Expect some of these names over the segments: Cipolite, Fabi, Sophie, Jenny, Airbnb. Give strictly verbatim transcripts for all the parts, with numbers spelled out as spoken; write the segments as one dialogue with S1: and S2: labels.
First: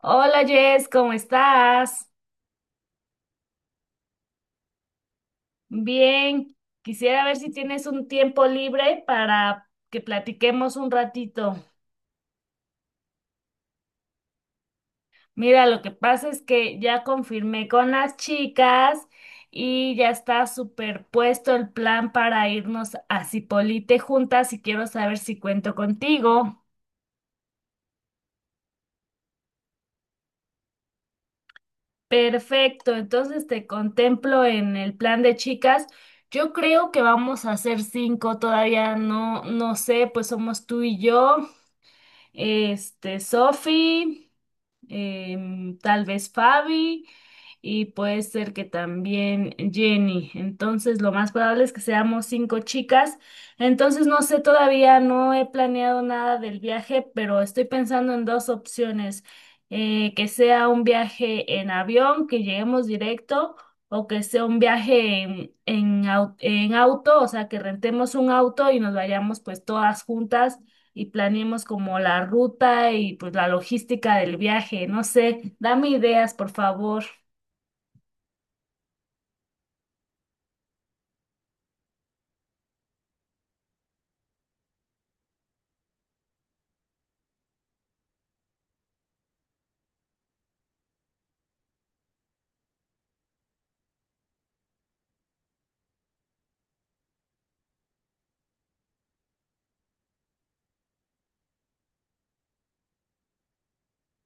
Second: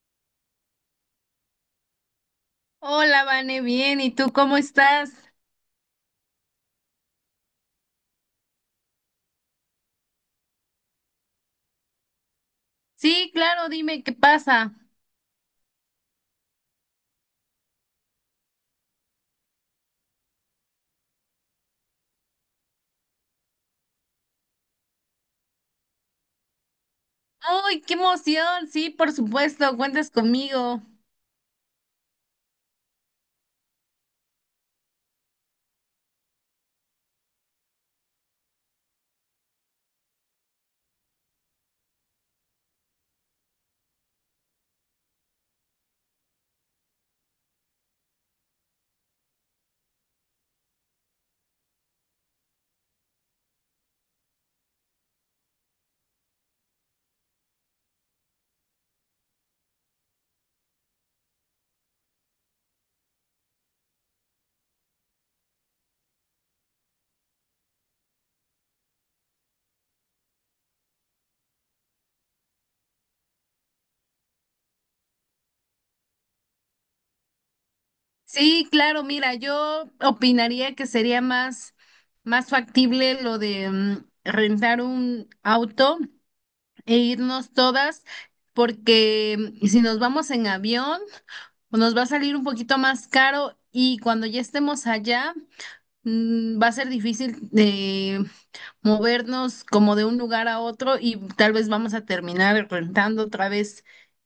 S1: Hola Jess, ¿cómo estás?
S2: Hola, Vane, bien, ¿y tú cómo estás?
S1: Bien, quisiera ver si tienes un tiempo libre para que platiquemos un ratito.
S2: Sí, claro, dime qué pasa.
S1: Mira, lo que pasa es que ya confirmé con las chicas y ya está superpuesto el plan para irnos a Cipolite juntas y quiero saber si cuento contigo.
S2: ¡Ay, qué emoción! Sí, por supuesto, cuentas conmigo.
S1: Perfecto, entonces te contemplo en el plan de chicas. Yo creo que vamos a hacer cinco, todavía no, no sé, pues somos tú y yo. Este, Sophie, em, tal vez Fabi y puede ser que también Jenny. Entonces, lo más probable es que seamos cinco chicas. Entonces, no sé, todavía no he planeado nada del viaje, pero estoy pensando en dos opciones. Eh, que sea un viaje en avión, que lleguemos directo, o que sea un viaje en, en au- en auto, o sea, que rentemos un auto y nos vayamos pues todas juntas y planeemos como la ruta y pues la logística del viaje. No sé, dame ideas, por favor.
S2: Sí, claro, mira, yo opinaría que sería más, más factible lo de mm, rentar un auto e irnos todas, porque mm, si nos vamos en avión, pues nos va a salir un poquito más caro y cuando ya estemos allá, mm, va a ser difícil movernos como de un lugar a otro y tal vez vamos a terminar rentando otra vez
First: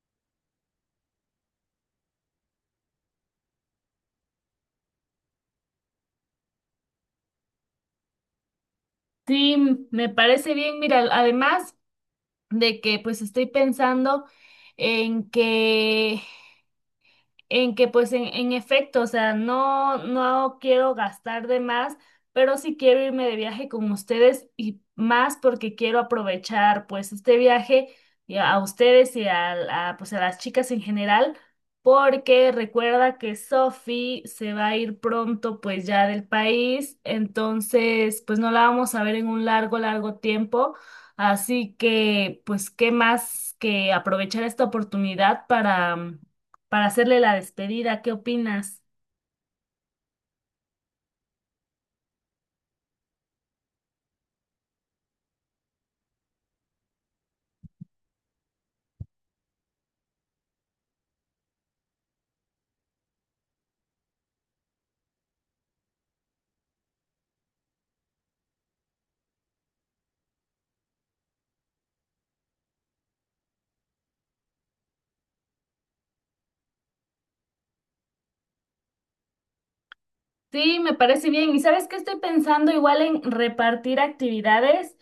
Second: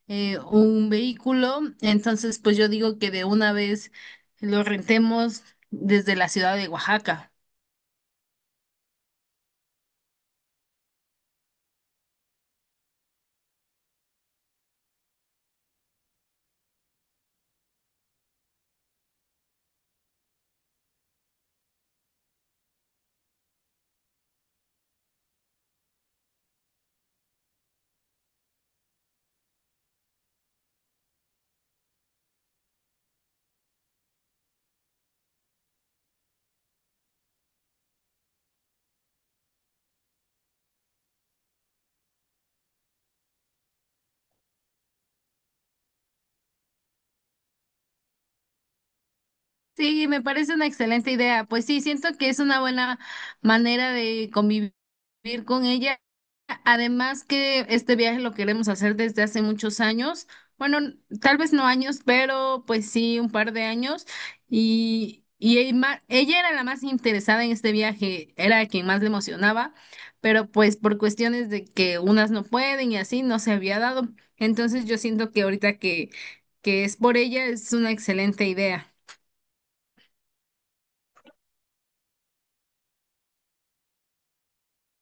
S2: eh, un vehículo. Entonces, pues yo digo que de una vez lo rentemos desde la ciudad de Oaxaca.
S1: Sí, me parece bien. Mira, además de que pues estoy pensando en que en que pues en, en efecto, o sea, no, no quiero gastar de más, pero sí quiero irme de viaje con ustedes y más porque quiero aprovechar pues este viaje y a, a ustedes y a, a, pues a las chicas en general, porque recuerda que Sophie se va a ir pronto pues ya del país, entonces pues no la vamos a ver en un largo, largo tiempo. Así que, pues, ¿qué más que aprovechar esta oportunidad para, para hacerle la despedida. ¿Qué opinas?
S2: Sí, me parece una excelente idea. Pues sí, siento que es una buena manera de convivir con ella. Además que este viaje lo queremos hacer desde hace muchos años. Bueno, tal vez no años, pero pues sí, un par de años. Y, y el ma- ella era la más interesada en este viaje, era quien más le emocionaba, pero pues por cuestiones de que unas no pueden y así no se había dado. Entonces yo siento que ahorita que, que es por ella es una excelente idea.
S1: Sí, me parece bien. ¿Y sabes qué estoy pensando? Igual en repartir actividades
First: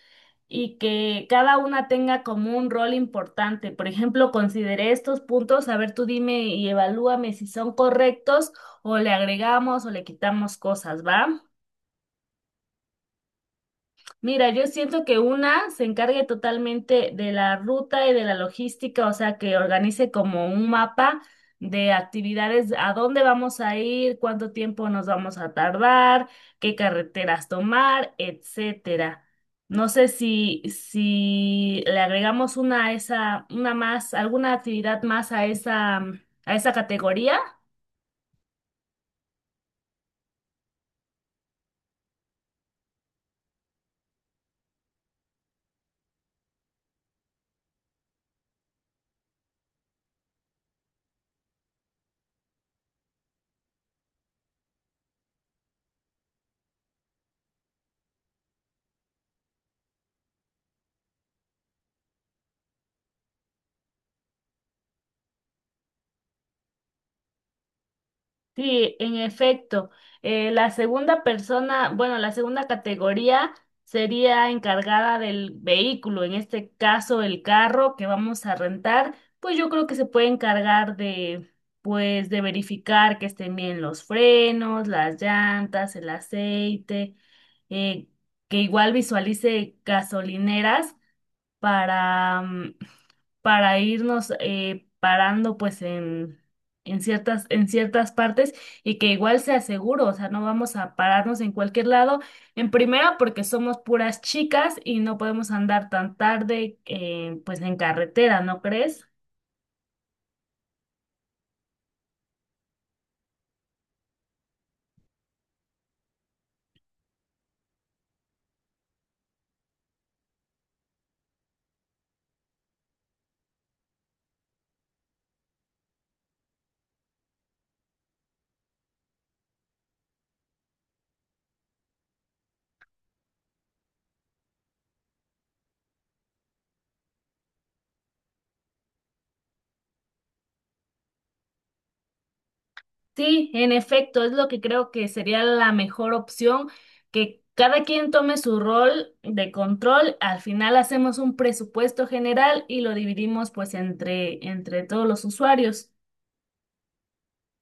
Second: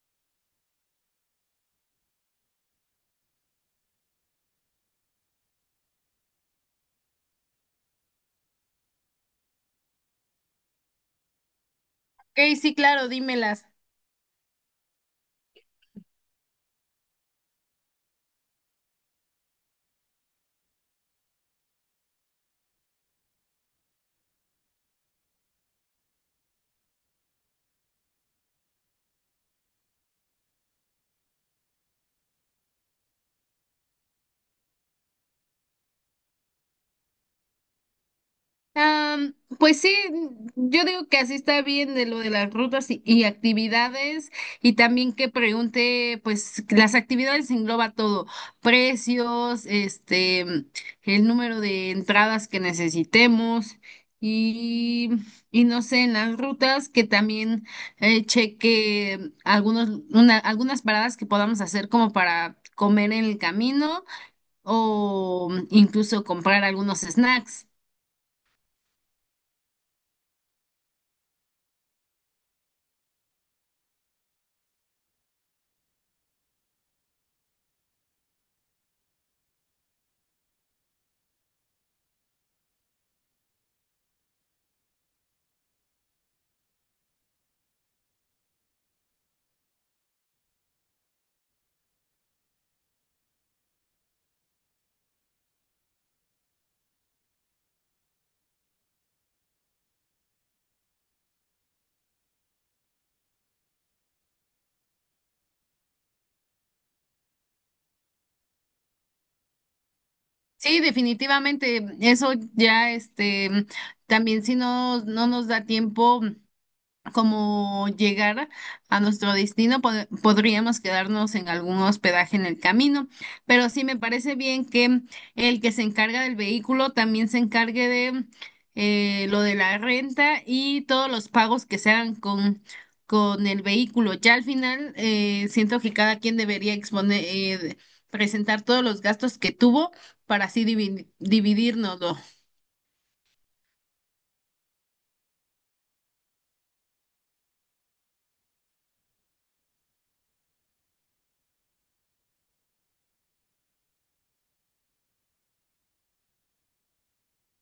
S1: y que cada una tenga como un rol importante. Por ejemplo, consideré estos puntos. A ver, tú dime y evalúame si son correctos o le agregamos o le quitamos cosas, ¿va?
S2: Ok, sí, claro, dímelas.
S1: Mira, yo siento que una se encargue totalmente de la ruta y de la logística, o sea, que organice como un mapa de actividades, a dónde vamos a ir, cuánto tiempo nos vamos a tardar, qué carreteras tomar, etcétera. No sé si, si le agregamos una a esa, una más, alguna actividad más a esa, a esa categoría.
S2: Am, pues sí, yo digo que así está bien de lo de las rutas y, y actividades y también que pregunte, pues las actividades engloba todo, precios, este, el número de entradas que necesitemos y, y no sé, en las rutas que también eh, cheque algunos, una- algunas paradas que podamos hacer como para comer en el camino, o mm, incluso comprar algunos snacks.
S1: Sí, en efecto. Eh, la segunda persona, bueno, la segunda categoría sería encargada del vehículo, en este caso el carro que vamos a rentar, pues yo creo que se puede encargar de, pues, de verificar que estén bien los frenos, las llantas, el aceite, eh, que igual visualice gasolineras para, mm, para irnos eh, parando pues en, en ciertas, en ciertas partes y que igual sea seguro, o sea, no vamos a pararnos en cualquier lado. En primera, porque somos puras chicas y no podemos andar tan tarde eh, pues en carretera, ¿no crees?
S2: Sí, definitivamente, eso ya, este, mm, también si no, no nos da tiempo como llegar a nuestro destino, pod- podríamos quedarnos en algún hospedaje en el camino, pero sí me parece bien que el que se encarga del vehículo también se encargue de eh, lo de la renta y todos los pagos que se hagan con, con el vehículo. Ya al final, eh, siento que cada quien debería exponer, eh, presentar todos los gastos que tuvo para así dividirnos.
S1: Sí, en efecto, es lo que creo que sería la mejor opción, que cada quien tome su rol de control, al final hacemos un presupuesto general y lo dividimos pues entre, entre todos los usuarios.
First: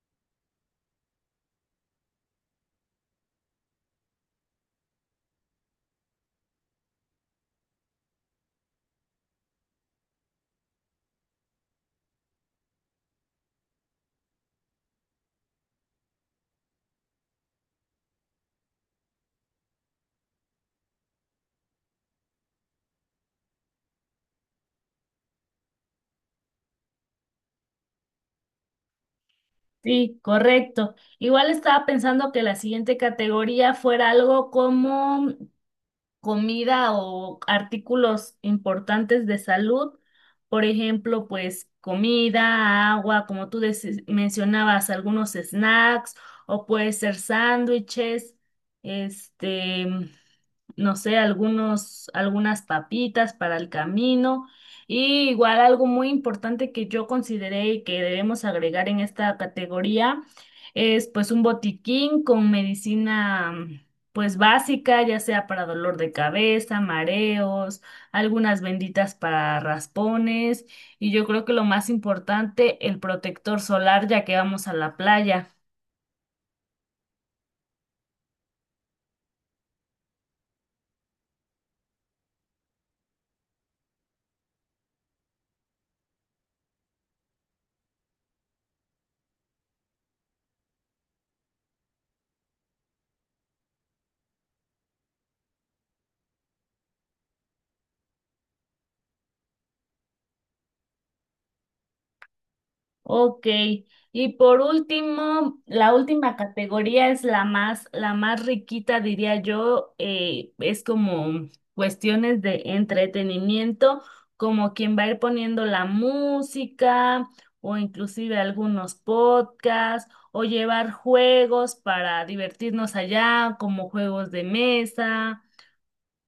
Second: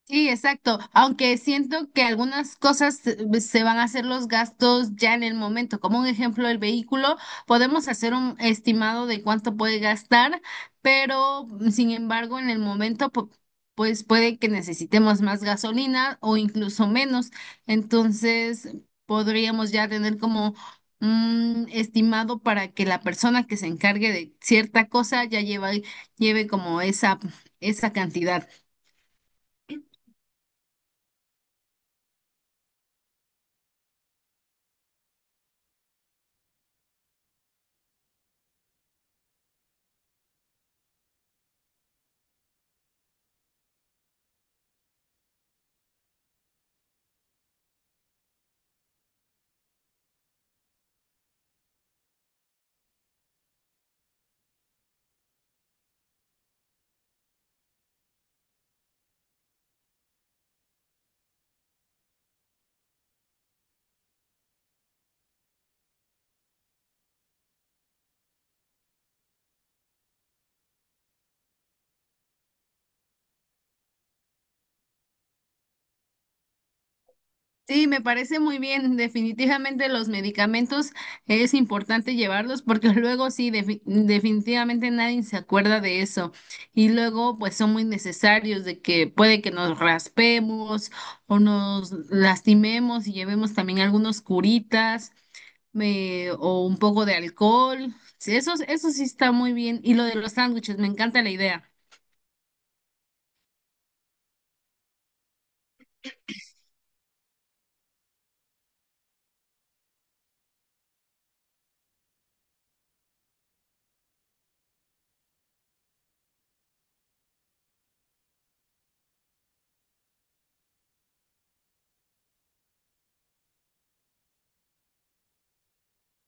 S2: Sí, exacto. Aunque siento que algunas cosas se se van a hacer los gastos ya en el momento. Como un ejemplo, el vehículo, podemos hacer un estimado de cuánto puede gastar, pero mm, sin embargo, en el momento, pu- pues puede que necesitemos más gasolina o incluso menos. Entonces, podríamos ya tener como un estimado para que la persona que se encargue de cierta cosa ya lleva, lleve como esa, esa cantidad.
S1: Sí, correcto. Igual estaba pensando que la siguiente categoría fuera algo como comida o artículos importantes de salud, por ejemplo, pues comida, agua, como tú deci- mencionabas, algunos snacks o puede ser sándwiches, este, no sé, algunos, algunas papitas para el camino. Y igual algo muy importante que yo consideré y que debemos agregar en esta categoría es pues un botiquín con medicina pues básica, ya sea para dolor de cabeza, mareos, algunas benditas para raspones y yo creo que lo más importante, el protector solar ya que vamos a la playa.
S2: Sí, me parece muy bien. Definitivamente los medicamentos es importante llevarlos porque luego sí, defi- definitivamente nadie se acuerda de eso. Y luego pues son muy necesarios de que puede que nos raspemos o nos lastimemos y llevemos también algunos curitas me- o un poco de alcohol. Sí, eso, eso sí está muy bien. Y lo de los sándwiches, me encanta la idea.
S1: Ok, y por último, la última categoría es la más, la más riquita, diría yo, eh, es como cuestiones de entretenimiento, como quien va a ir poniendo la música o inclusive algunos podcasts o llevar juegos para divertirnos allá, como juegos de mesa.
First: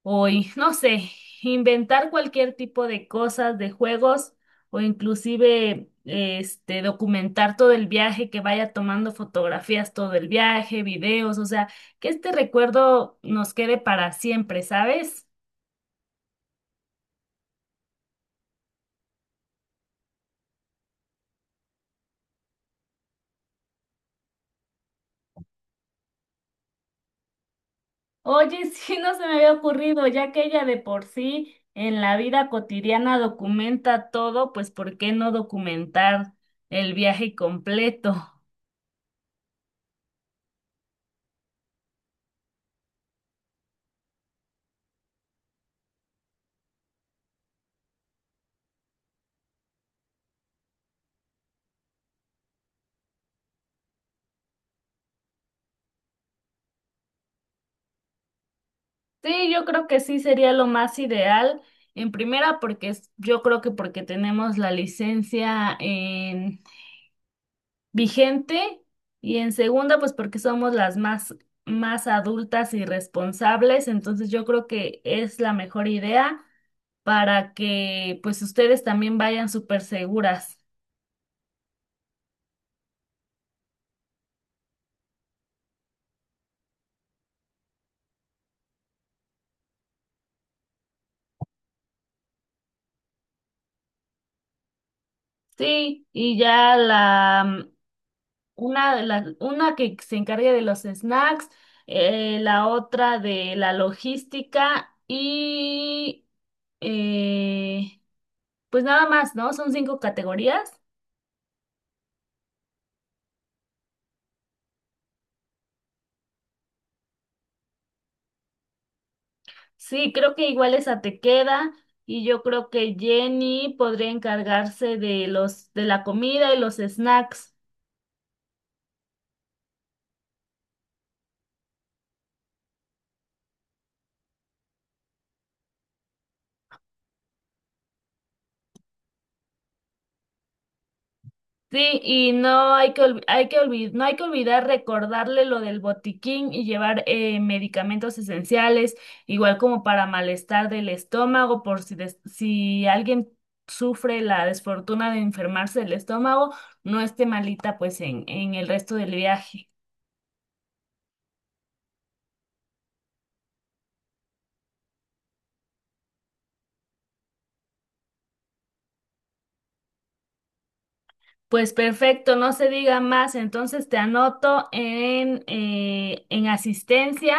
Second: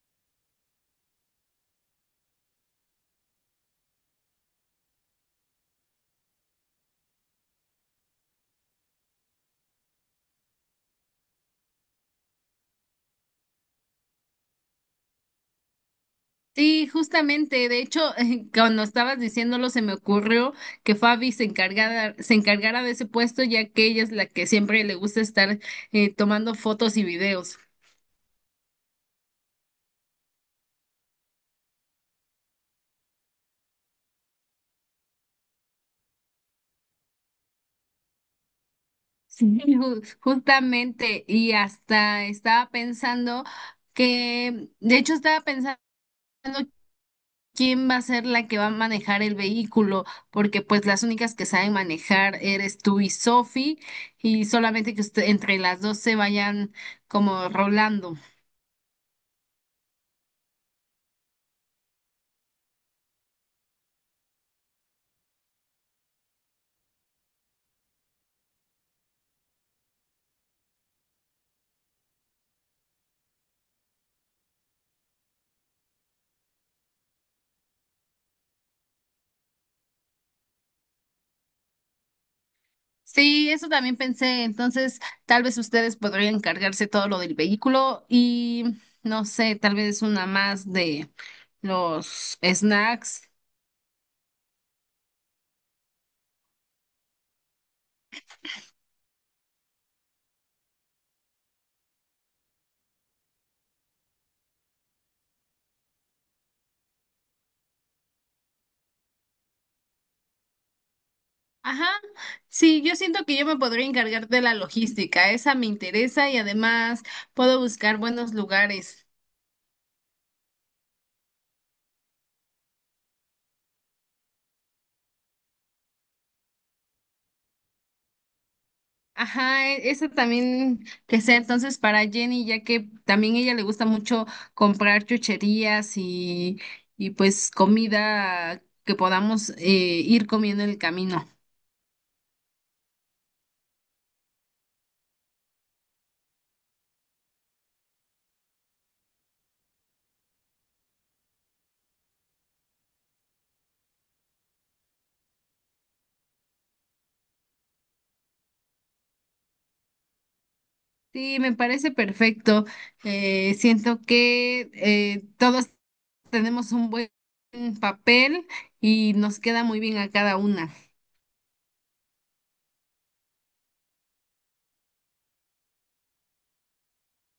S1: Hoy, no sé, inventar cualquier tipo de cosas, de juegos o inclusive este documentar todo el viaje, que vaya tomando fotografías todo el viaje, videos, o sea, que este recuerdo nos quede para siempre, ¿sabes?
S2: Sí, justamente, de hecho, cuando estabas diciéndolo se me ocurrió que Fabi se encargara, se encargara de ese puesto, ya que ella es la que siempre le gusta estar eh, tomando fotos y videos.
S1: Oye, sí, no se me había ocurrido, ya que ella de por sí en la vida cotidiana documenta todo, pues ¿por qué no documentar el viaje completo?
S2: Sí, ju- justamente, y hasta estaba pensando que, de hecho, estaba pensando quién va a ser la que va a manejar el vehículo, porque pues las únicas que saben manejar eres tú y Sophie, y solamente que usted- entre las dos se vayan como rolando.
S1: Sí, yo creo que sí sería lo más ideal. En primera, porque es- yo creo que porque tenemos la licencia en vigente y en segunda, pues porque somos las más más adultas y responsables. Entonces, yo creo que es la mejor idea para que pues ustedes también vayan súper seguras.
S2: Sí, eso también pensé. Entonces, tal vez ustedes podrían encargarse todo lo del vehículo y no sé, tal vez una más de los snacks.
S1: Sí, y ya la Una, de las- una que se encargue de los snacks, eh, la otra de la logística y eh, pues nada más, ¿no? Son cinco categorías.
S2: Ajá. Sí, yo siento que yo me podría encargar de la logística. Esa me interesa y además puedo buscar buenos lugares.
S1: Sí, creo que igual esa te queda y yo creo que Jenny podría encargarse de los de la comida y los snacks.
S2: Ajá, e- eso también que sea entonces para Jenny, ya que también ella le gusta mucho comprar chucherías y, y pues comida que podamos eh, ir comiendo en el camino.
S1: Sí, y no hay que, olvi- hay que olvi- no hay que olvidar recordarle lo del botiquín y llevar eh, medicamentos esenciales, igual como para malestar del estómago, por si, des- si alguien sufre la desfortuna de enfermarse del estómago, no esté malita pues en, en el resto del viaje.
S2: Sí, me parece perfecto. Eh, siento que eh, todos tenemos un buen papel y nos queda muy bien a cada una.
S1: Pues perfecto, no se diga más. Entonces te anoto en, eh, en asistencia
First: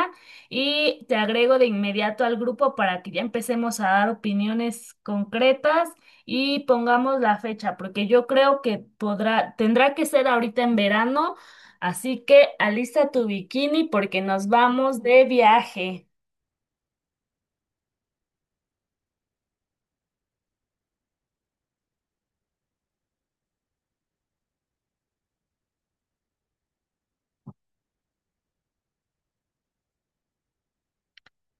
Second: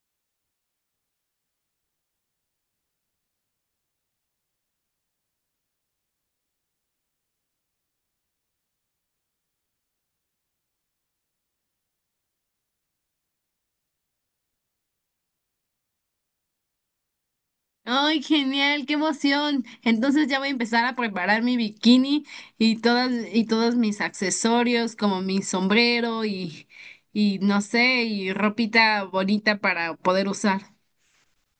S1: y te agrego de inmediato al grupo para que ya empecemos a dar opiniones concretas y pongamos la fecha, porque yo creo que podrá, tendrá que ser ahorita en verano, así que alista tu bikini porque nos vamos de viaje.
S2: Ay, genial, qué emoción. Entonces ya voy a empezar a preparar mi bikini y todas y todos mis accesorios, como mi sombrero y y no sé, y ropita bonita para poder usar.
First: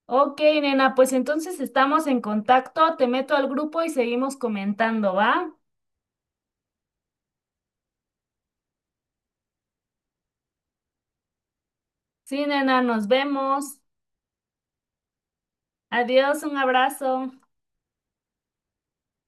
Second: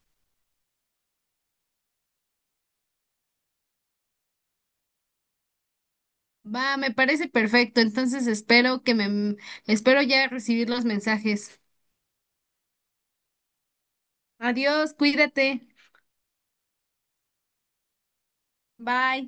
S1: Ok, nena, pues entonces estamos en contacto, te meto al grupo y seguimos comentando, ¿va?
S2: Va, me parece perfecto. Entonces espero que me espero ya recibir los mensajes.
S1: Sí, nena, nos vemos.
S2: Adiós, cuídate.
S1: Adiós, un abrazo.
S2: Bye.